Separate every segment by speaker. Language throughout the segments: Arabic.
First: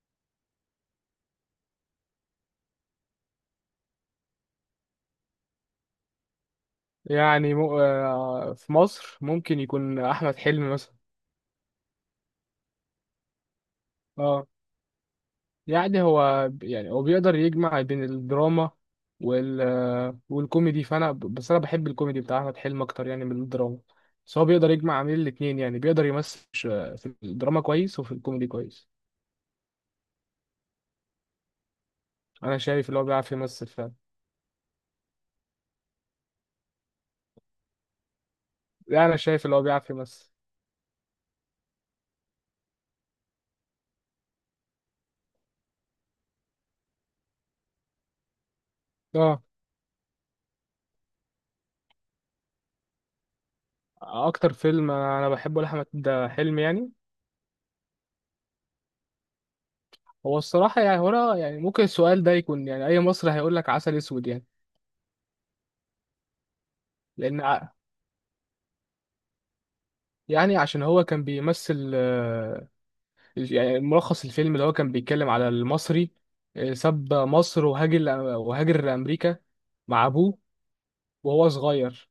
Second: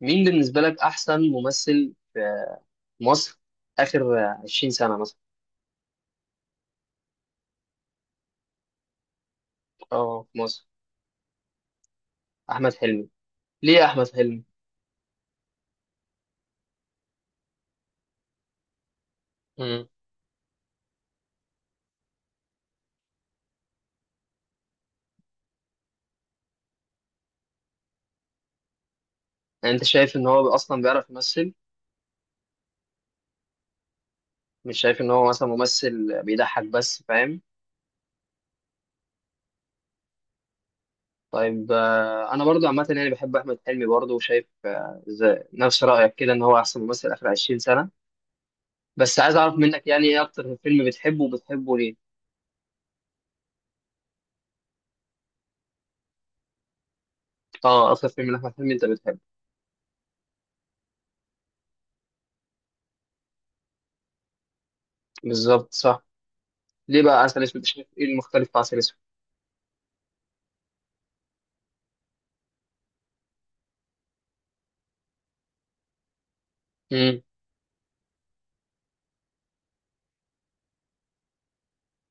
Speaker 1: مين بالنسبة لك أحسن ممثل في مصر آخر 20 سنة مثلا؟
Speaker 2: يعني مو... آه، في مصر ممكن يكون
Speaker 1: اه،
Speaker 2: احمد
Speaker 1: في مصر
Speaker 2: حلمي مثلا.
Speaker 1: أحمد حلمي. ليه أحمد حلمي؟
Speaker 2: اه، يعني هو بيقدر يجمع بين الدراما وال
Speaker 1: امم
Speaker 2: آه، والكوميدي، بس انا بحب الكوميدي بتاع احمد حلمي اكتر يعني من الدراما. بس هو بيقدر يجمع بين الاتنين، يعني بيقدر يمثل في الدراما كويس وفي الكوميدي كويس.
Speaker 1: يعني أنت شايف إن هو أصلا بيعرف يمثل؟
Speaker 2: انا شايف اللي هو بيعرف يمثل فعلا.
Speaker 1: مش شايف إن هو مثلا ممثل بيضحك بس، فاهم؟
Speaker 2: يعني انا شايف اللي هو بيعرف يمثل.
Speaker 1: طيب، أنا برضو عامة يعني بحب أحمد حلمي برضو، وشايف نفس رأيك كده إن هو أحسن ممثل آخر 20 سنة. بس عايز
Speaker 2: اه،
Speaker 1: أعرف منك يعني إيه أكتر فيلم بتحبه وبتحبه ليه؟
Speaker 2: اكتر فيلم انا بحبه لاحمد حلمي يعني،
Speaker 1: أه، أكتر فيلم لأحمد حلمي أنت بتحبه.
Speaker 2: هو الصراحة يعني هنا يعني ممكن السؤال ده يكون، يعني أي مصري هيقول لك عسل أسود يعني.
Speaker 1: بالظبط، صح. ليه بقى
Speaker 2: لان
Speaker 1: عسل أسود؟
Speaker 2: ع-
Speaker 1: شايف إيه المختلف في عسل
Speaker 2: يعني عشان هو كان بيمثل يعني ملخص الفيلم اللي هو كان بيتكلم على المصري ساب
Speaker 1: أسود؟
Speaker 2: مصر وهاجر لأمريكا مع أبوه وهو صغير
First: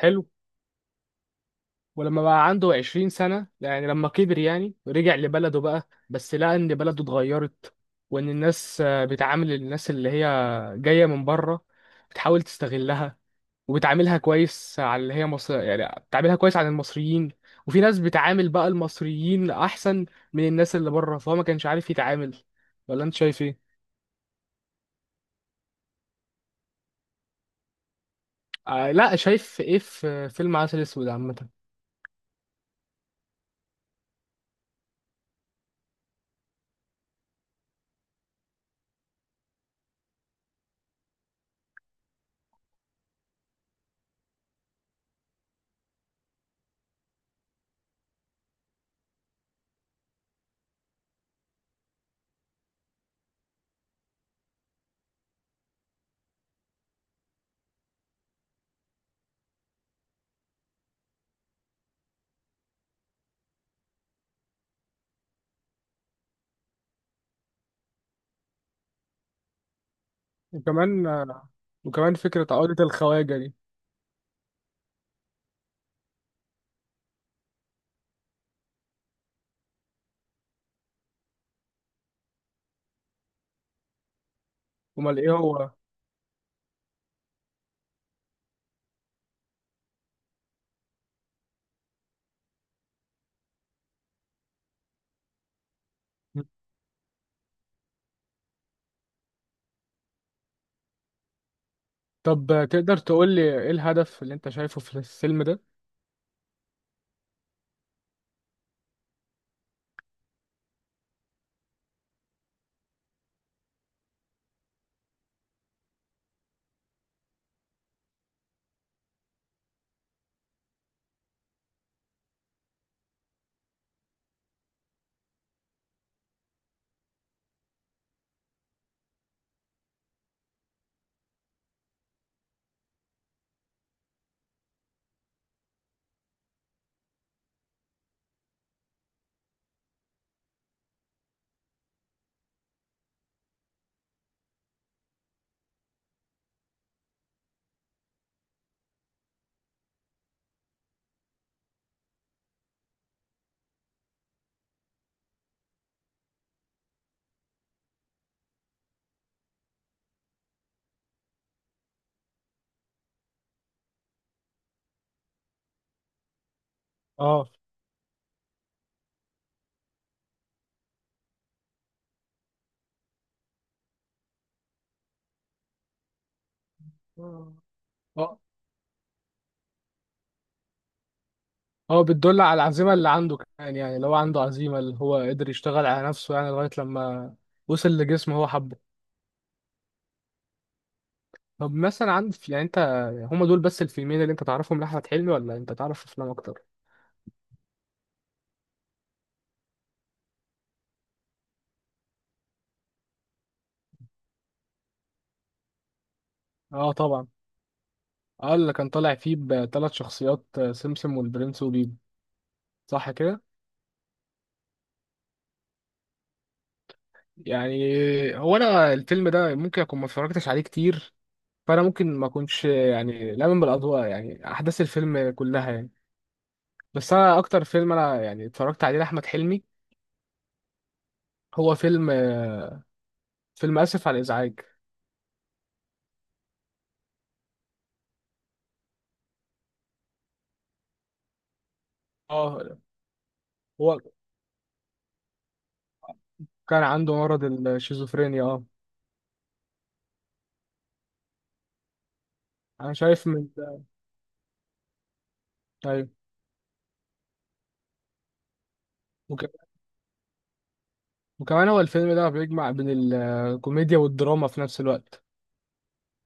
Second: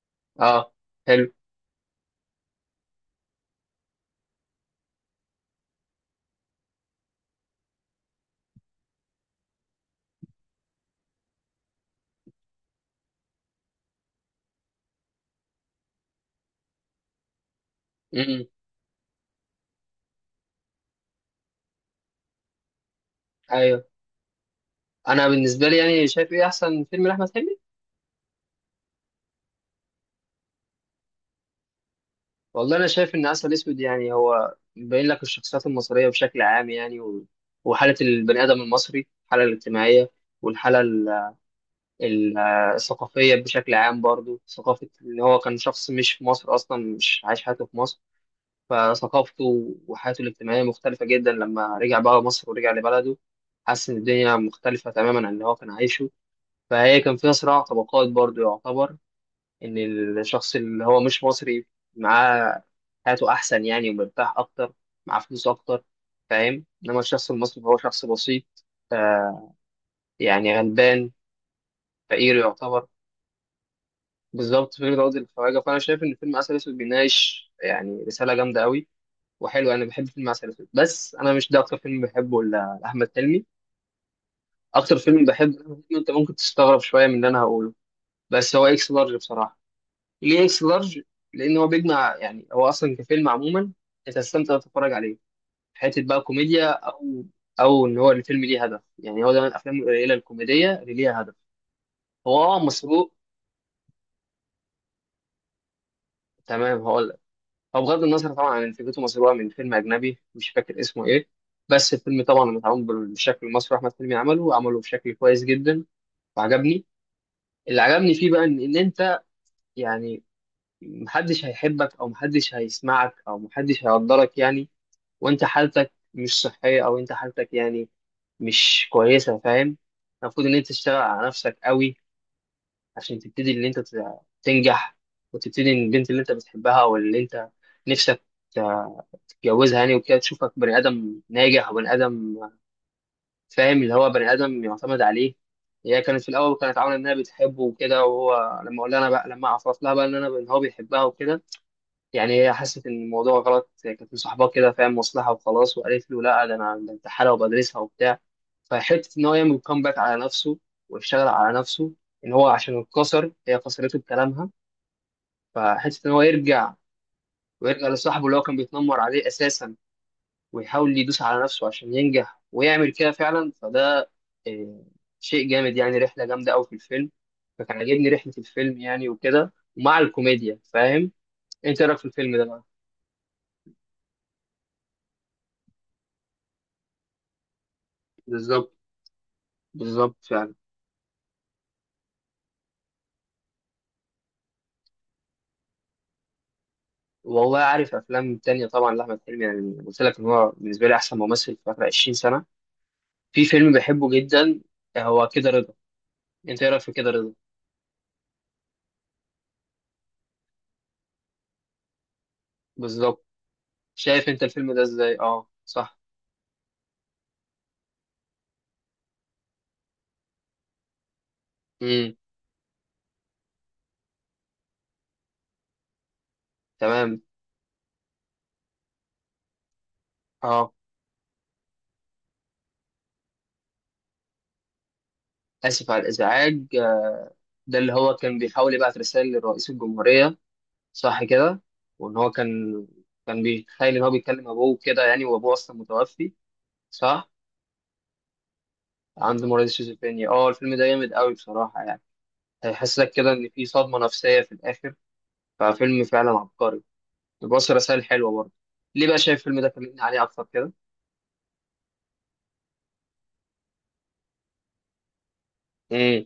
Speaker 2: حلو.
Speaker 1: اه، حلو.
Speaker 2: ولما بقى عنده 20 سنة، يعني لما كبر يعني، رجع لبلده بقى، بس لقى إن بلده اتغيرت، وإن الناس بتعامل الناس اللي هي جاية من بره، بتحاول تستغلها وبتعاملها كويس على اللي هي مصر، يعني بتعاملها كويس على المصريين. وفي ناس
Speaker 1: امم.
Speaker 2: بتعامل بقى المصريين احسن من الناس اللي بره، فهو ما كانش عارف يتعامل. ولا انت شايف ايه؟
Speaker 1: ايوه، انا بالنسبه لي يعني شايف ايه احسن فيلم لاحمد حلمي؟
Speaker 2: آه لا، شايف ايه في فيلم عسل اسود عامه؟
Speaker 1: والله انا شايف ان عسل اسود يعني هو بيبين لك الشخصيات المصريه بشكل عام يعني وحاله البني ادم المصري، الحاله الاجتماعيه والحاله ال... ال- الثقافيه بشكل عام، برضو ثقافه ان هو كان شخص مش في مصر اصلا، مش عايش حياته في مصر، فثقافته وحياته الاجتماعيه مختلفه جدا لما رجع بقى مصر ورجع لبلده. حس ان الدنيا مختلفه تماما عن اللي هو كان عايشه، فهي كان فيها صراع طبقات برضو، يعتبر إن الشخص اللي هو مش مصري معاه حياته أحسن يعني، ومرتاح أكتر، معاه فلوس أكتر، فاهم؟ إنما الشخص المصري هو شخص بسيط يعني،
Speaker 2: وكمان
Speaker 1: غلبان،
Speaker 2: وكمان
Speaker 1: فقير
Speaker 2: فكره عقده
Speaker 1: يعتبر.
Speaker 2: الخواجه دي.
Speaker 1: بالظبط، فكرة عقد الخواجة. فأنا شايف إن فيلم عسل أسود بيناقش يعني رسالة جامدة أوي، وحلو. أنا بحب فيلم عسل أسود، بس أنا مش ده أكتر فيلم بحبه لأحمد حلمي. أكتر
Speaker 2: امال
Speaker 1: فيلم
Speaker 2: ايه
Speaker 1: بحبه لأحمد
Speaker 2: هو؟
Speaker 1: حلمي أنت ممكن تستغرب شوية من اللي أنا هقوله، بس هو إكس لارج بصراحة. ليه اكس لارج؟ لان هو بيجمع، يعني هو اصلا كفيلم عموما انت هتستمتع وأنت تتفرج عليه، حته بقى كوميديا او او ان هو الفيلم ليه هدف. يعني هو ده من الافلام القليله الكوميديه اللي ليها هدف. هو
Speaker 2: طب
Speaker 1: اه
Speaker 2: تقدر
Speaker 1: مسروق.
Speaker 2: تقول لي ايه الهدف اللي انت شايفه في الفيلم ده؟
Speaker 1: تمام، هقول لك. هو بغض النظر طبعا عن إن فكرته مسروقه من فيلم اجنبي مش فاكر اسمه ايه، بس الفيلم طبعا متعامل بالشكل المصري، احمد حلمي عمله عمله بشكل كويس جدا وعجبني. اللي عجبني فيه بقى ان انت يعني محدش هيحبك او محدش هيسمعك او محدش هيقدرك يعني، وانت حالتك مش صحية او انت حالتك يعني مش كويسة، فاهم؟ المفروض ان انت تشتغل على نفسك قوي عشان تبتدي ان انت تنجح، وتبتدي ان البنت اللي انت بتحبها او اللي انت نفسك تتجوزها يعني وكده تشوفك بني ادم ناجح وبني ادم، فاهم؟ اللي هو بني ادم يعتمد عليه. هي كانت في الاول كانت عامله انها بتحبه وكده، وهو لما اقول لها انا بقى لما اعرف لها بقى ان انا ان هو بيحبها وكده، يعني هي حست ان الموضوع غلط، هي كانت مصاحباه كده، فاهم، مصلحه وخلاص، وقالت له لا، ده انا ده انت حاله، وبدرسها وبتاع. فحته ان هو يعمل كومباك على نفسه ويشتغل على نفسه، ان هو عشان اتكسر، هي كسرته بكلامها، فحته ان هو يرجع
Speaker 2: اه.
Speaker 1: ويرجع لصاحبه اللي هو كان بيتنمر عليه اساسا، ويحاول يدوس على نفسه عشان ينجح، ويعمل كده فعلا. فده آه، شيء جامد يعني، رحله جامده قوي في الفيلم. فكان عاجبني رحله
Speaker 2: اه،
Speaker 1: الفيلم يعني وكده، ومع الكوميديا، فاهم؟ انت إيه رايك في
Speaker 2: هو
Speaker 1: الفيلم
Speaker 2: بتدل
Speaker 1: ده
Speaker 2: على
Speaker 1: بقى؟
Speaker 2: العزيمه اللي عنده كمان، يعني لو عنده عزيمه اللي هو قدر يشتغل على نفسه يعني لغايه لما وصل لجسم هو
Speaker 1: بالظبط،
Speaker 2: حبه.
Speaker 1: بالظبط فعلا.
Speaker 2: طب مثلا عندك يعني انت، هما دول بس الفيلمين اللي انت تعرفهم لاحمد حلمي، ولا انت تعرف افلام اكتر؟
Speaker 1: والله عارف افلام تانية طبعا لاحمد حلمي، يعني قلت لك ان هو بالنسبه لي احسن ممثل في اخر 20 سنه. في فيلم بحبه جدا، هو كده رضا. انت ايه رايك في
Speaker 2: اه
Speaker 1: كده
Speaker 2: طبعا،
Speaker 1: رضا؟
Speaker 2: اه اللي كان طالع فيه بثلاث شخصيات، سمسم والبرنس وبيبو. صح
Speaker 1: بالظبط.
Speaker 2: كده؟
Speaker 1: شايف انت الفيلم ده ازاي؟ اه، صح.
Speaker 2: يعني هو، انا الفيلم ده ممكن اكون ما اتفرجتش عليه كتير، فانا ممكن
Speaker 1: امم.
Speaker 2: ما اكونش يعني لامن بالاضواء يعني احداث الفيلم كلها يعني. بس
Speaker 1: تمام.
Speaker 2: انا اكتر فيلم انا يعني اتفرجت عليه لاحمد حلمي
Speaker 1: اه،
Speaker 2: هو فيلم فيلم اسف على الازعاج.
Speaker 1: اسف على الازعاج. ده اللي هو كان بيحاول يبعت رساله لرئيس الجمهوريه، صح كده؟ وان هو
Speaker 2: اه،
Speaker 1: كان كان بيتخيل
Speaker 2: هو
Speaker 1: ان هو بيكلم ابوه كده يعني، وابوه اصلا متوفي.
Speaker 2: كان عنده
Speaker 1: صح،
Speaker 2: مرض الشيزوفرينيا، اه.
Speaker 1: عنده مرض الشيزوفرينيا. اه، الفيلم ده جامد قوي بصراحه يعني.
Speaker 2: انا
Speaker 1: هيحسسك
Speaker 2: شايف
Speaker 1: كده
Speaker 2: من،
Speaker 1: إن في صدمة نفسية في الآخر. ففيلم
Speaker 2: ايوه.
Speaker 1: فعلا عبقري، بيوصل رسائل حلوة برضه. ليه بقى شايف الفيلم ده؟ كلمني عليه أكتر كده.
Speaker 2: وكمان هو الفيلم ده بيجمع بين الكوميديا والدراما في نفس الوقت.
Speaker 1: امم،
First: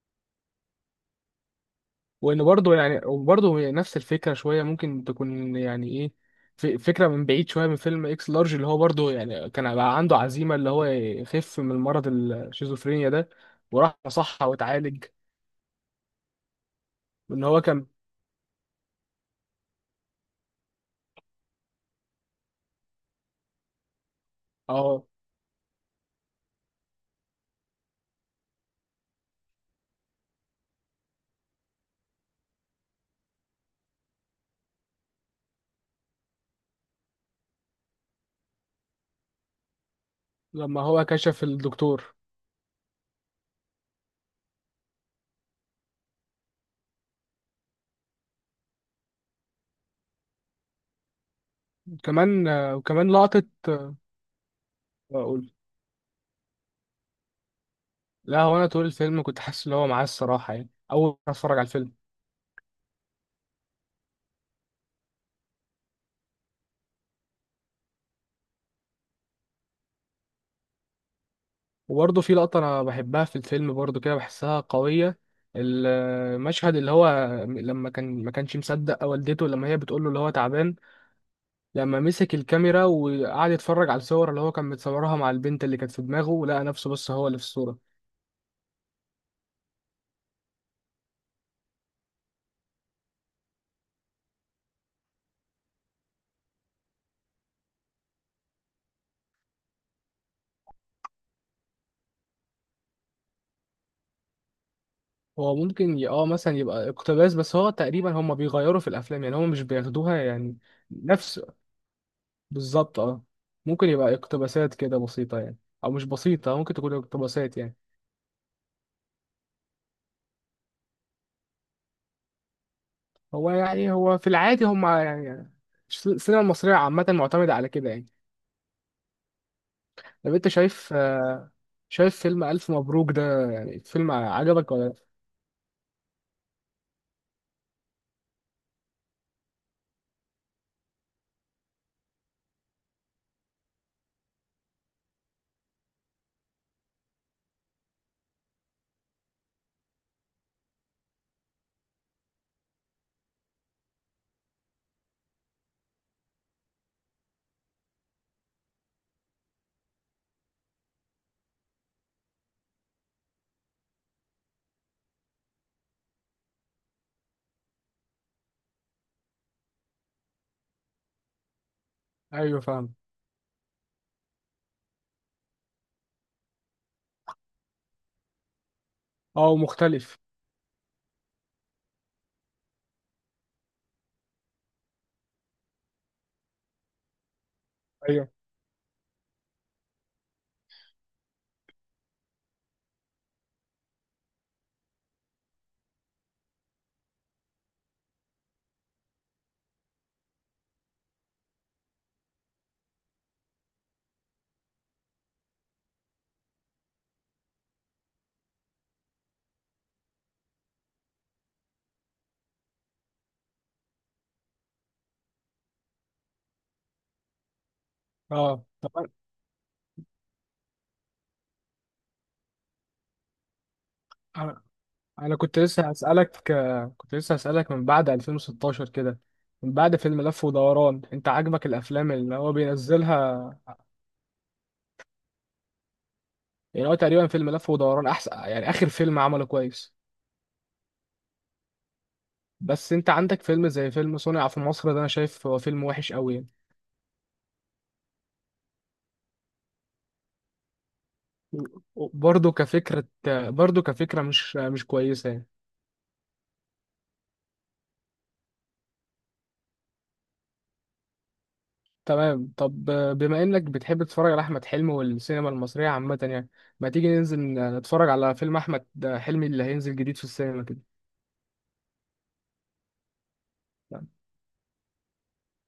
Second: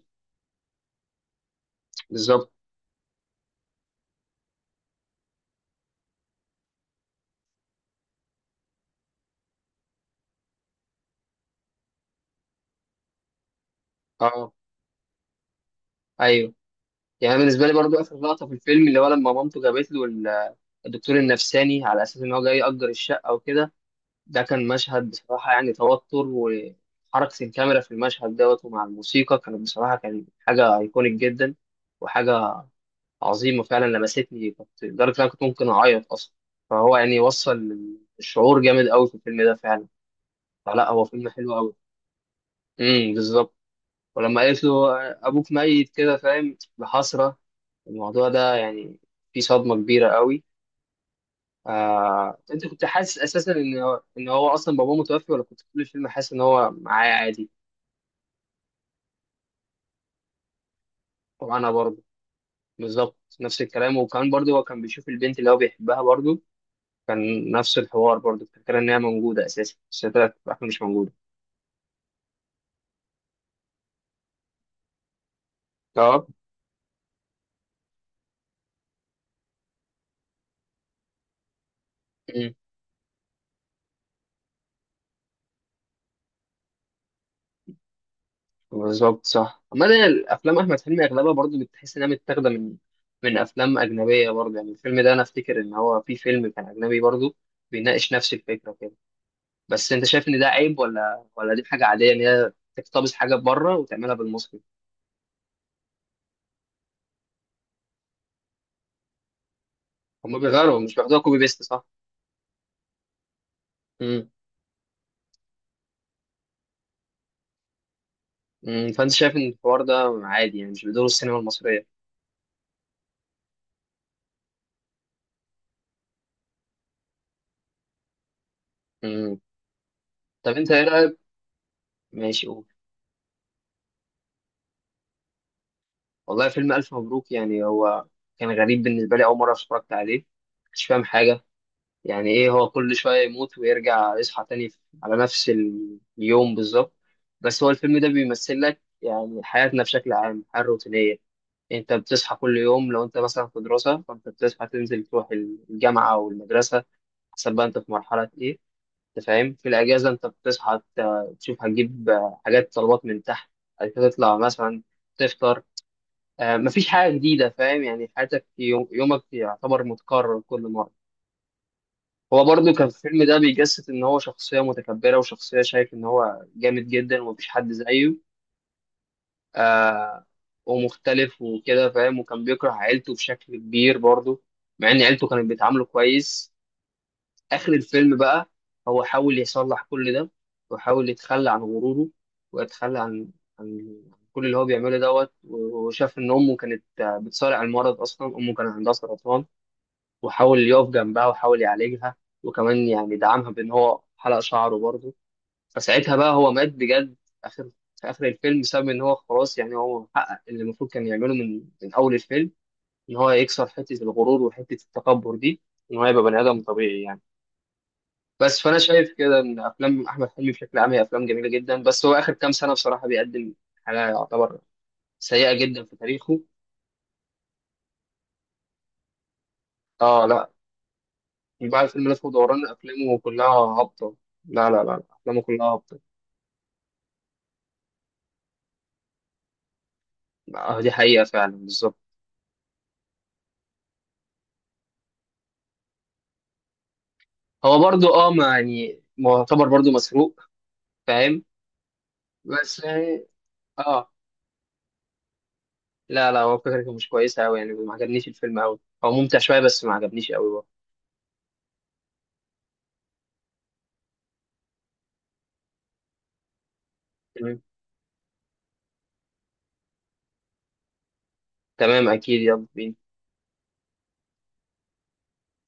Speaker 2: وان
Speaker 1: بالظبط.
Speaker 2: برضه، يعني وبرضه هي نفس الفكره شويه ممكن تكون يعني ايه، فكره من بعيد شويه من فيلم اكس لارج، اللي هو برضه يعني كان بقى عنده عزيمه اللي هو يخف من مرض الشيزوفرينيا ده، وراح صح
Speaker 1: اه.
Speaker 2: واتعالج.
Speaker 1: ايوه. يعني
Speaker 2: ان هو
Speaker 1: بالنسبه لي
Speaker 2: كان،
Speaker 1: برضو، اخر لقطه في الفيلم اللي هو لما مامته جابت له الدكتور النفساني على اساس ان هو جاي يأجر الشقه وكده، ده كان
Speaker 2: اه.
Speaker 1: مشهد بصراحه، يعني توتر وحركه الكاميرا في المشهد دوت، ومع الموسيقى، كانت بصراحه كان حاجه ايكونيك جدا، وحاجه عظيمة فعلا. لمستني، كنت لدرجة إن أنا كنت ممكن أعيط أصلا. فهو يعني وصل الشعور جامد أوي في الفيلم ده فعلا.
Speaker 2: لما
Speaker 1: فلا،
Speaker 2: هو
Speaker 1: هو فيلم
Speaker 2: كشف
Speaker 1: حلو أوي.
Speaker 2: الدكتور.
Speaker 1: امم، بالظبط. ولما قالت له أبوك ميت كده، فاهم، بحسرة، الموضوع ده يعني فيه صدمة كبيرة أوي.
Speaker 2: كمان
Speaker 1: أنت كنت
Speaker 2: وكمان
Speaker 1: حاسس
Speaker 2: لقطه
Speaker 1: أساسا إن هو إن هو أصلا باباه متوفي، ولا
Speaker 2: اقول،
Speaker 1: كنت طول الفيلم حاسس إن هو معاه عادي؟
Speaker 2: لا هو انا طول الفيلم كنت حاسس ان هو معاه الصراحه، يعني اول ما اتفرج على
Speaker 1: وأنا
Speaker 2: الفيلم.
Speaker 1: برضه بالظبط نفس الكلام. وكمان برضه هو كان بيشوف البنت اللي هو بيحبها برضه، كان نفس الحوار برضه، الفكرة إن هي موجودة أساسا، بس هي طلعت في الآخر مش موجودة.
Speaker 2: وبرضه في لقطة أنا بحبها في الفيلم برضه، كده بحسها قوية،
Speaker 1: اه.
Speaker 2: المشهد اللي هو لما كان ما كانش مصدق والدته لما هي بتقول له اللي هو تعبان، لما مسك
Speaker 1: مم.
Speaker 2: الكاميرا وقعد يتفرج على الصور اللي هو كان متصورها مع البنت اللي كانت في دماغه، ولقى نفسه بس هو اللي في الصورة.
Speaker 1: بالظبط، صح. أما ده الأفلام أحمد حلمي أغلبها برضه بتحس إنها متاخدة من من أفلام أجنبية برضه، يعني الفيلم ده أنا أفتكر إن هو في فيلم كان أجنبي برضه بيناقش نفس الفكرة كده. بس أنت شايف إن ده عيب ولا دي حاجة عادية إن هي تقتبس حاجة بره وتعملها بالمصري؟
Speaker 2: هو ممكن اه مثلا يبقى اقتباس، بس هو تقريبا هما بيغيروا في الأفلام، يعني هما مش بياخدوها
Speaker 1: هما
Speaker 2: يعني
Speaker 1: بيغيروا، مش بياخدوها كوبي
Speaker 2: نفس.
Speaker 1: بيست، صح؟
Speaker 2: بالظبط اه. ممكن يبقى
Speaker 1: مم.
Speaker 2: اقتباسات كده بسيطة يعني، أو مش بسيطة، ممكن تكون اقتباسات يعني.
Speaker 1: مم. فأنت شايف إن الحوار ده عادي يعني، مش بدور السينما المصرية؟
Speaker 2: هو يعني، هو في العادي هم يعني، السينما المصرية عامة معتمدة على كده يعني.
Speaker 1: مم.
Speaker 2: طب انت
Speaker 1: طب أنت إيه
Speaker 2: شايف
Speaker 1: رأيك؟
Speaker 2: شايف فيلم
Speaker 1: ماشي، قول.
Speaker 2: ألف مبروك ده، يعني فيلم عجبك ولا لأ؟
Speaker 1: والله فيلم ألف مبروك يعني هو كان غريب بالنسبة لي أول مرة اتفرجت عليه، مش فاهم حاجة، يعني إيه هو كل شوية يموت ويرجع يصحى تاني على نفس اليوم بالظبط. بس هو الفيلم ده بيمثل لك يعني حياتنا بشكل عام، الحياة الروتينية. أنت بتصحى كل يوم، لو أنت مثلا في دراسة فأنت بتصحى تنزل تروح الجامعة أو المدرسة، حسب بقى أنت في مرحلة إيه، أنت فاهم. في الأجازة أنت بتصحى تشوف هتجيب حاجات طلبات من تحت، بعد كده تطلع مثلا تفطر، مفيش حاجة جديدة، فاهم، يعني حياتك يوم يومك يعتبر متكرر كل مرة. هو
Speaker 2: أيوه
Speaker 1: برضه كان
Speaker 2: فاهم،
Speaker 1: في الفيلم ده بيجسد إن هو شخصية متكبرة، وشخصية شايف إن هو جامد جدا ومفيش حد زيه.
Speaker 2: اه مختلف.
Speaker 1: آه، ومختلف وكده، فاهم، وكان بيكره عيلته بشكل كبير برضه، مع إن عيلته كانت بيتعاملوا كويس. اخر الفيلم
Speaker 2: أيوه
Speaker 1: بقى هو حاول يصلح كل ده، وحاول يتخلى عن غروره ويتخلى عن عن كل اللي هو بيعمله دوت، وشاف ان امه كانت بتصارع المرض، اصلا امه كان عندها سرطان، وحاول يقف جنبها وحاول يعالجها، وكمان يعني دعمها بان هو حلق شعره برضه. فساعتها بقى هو مات بجد في اخر في اخر الفيلم، بسبب ان هو خلاص يعني هو حقق اللي المفروض كان يعمله من من اول الفيلم، ان هو يكسر حته الغرور وحته التكبر دي، ان هو يبقى بني ادم طبيعي يعني. بس
Speaker 2: اه.
Speaker 1: فانا
Speaker 2: طب أنا،
Speaker 1: شايف كده ان افلام احمد حلمي بشكل عام هي افلام جميله جدا، بس هو اخر كام سنه بصراحه بيقدم حاجه يعتبر
Speaker 2: أنا أنا
Speaker 1: سيئه
Speaker 2: كنت لسه
Speaker 1: جدا في تاريخه.
Speaker 2: هسألك كنت لسه هسألك من بعد 2016 كده، من بعد فيلم
Speaker 1: اه
Speaker 2: لف
Speaker 1: لا،
Speaker 2: ودوران انت عاجبك
Speaker 1: من بعد فيلم
Speaker 2: الأفلام
Speaker 1: لف
Speaker 2: اللي هو
Speaker 1: ودوران افلامه كلها
Speaker 2: بينزلها؟
Speaker 1: هابطه. لا، افلامه كلها هابطه.
Speaker 2: يعني هو تقريبا فيلم لف ودوران أحسن يعني آخر فيلم عمله كويس.
Speaker 1: آه، دي حقيقه فعلا، بالظبط.
Speaker 2: بس انت عندك فيلم زي فيلم صنع في مصر ده، انا شايف هو فيلم وحش قوي.
Speaker 1: هو برضو اه ما يعني معتبر برضو مسروق، فاهم،
Speaker 2: برضه
Speaker 1: بس
Speaker 2: كفكرة،
Speaker 1: يعني
Speaker 2: برضه
Speaker 1: اه
Speaker 2: كفكرة مش كويسة يعني.
Speaker 1: لا لا، هو فكرته مش كويسه قوي يعني، ما عجبنيش الفيلم قوي، هو ممتع شويه بس ما عجبنيش قوي.
Speaker 2: تمام، طب بما إنك بتحب تتفرج على أحمد حلمي والسينما المصرية عامة يعني، ما تيجي ننزل
Speaker 1: تمام.
Speaker 2: نتفرج على فيلم أحمد حلمي اللي هينزل جديد في السينما كده؟
Speaker 1: تمام، اكيد، يلا بينا.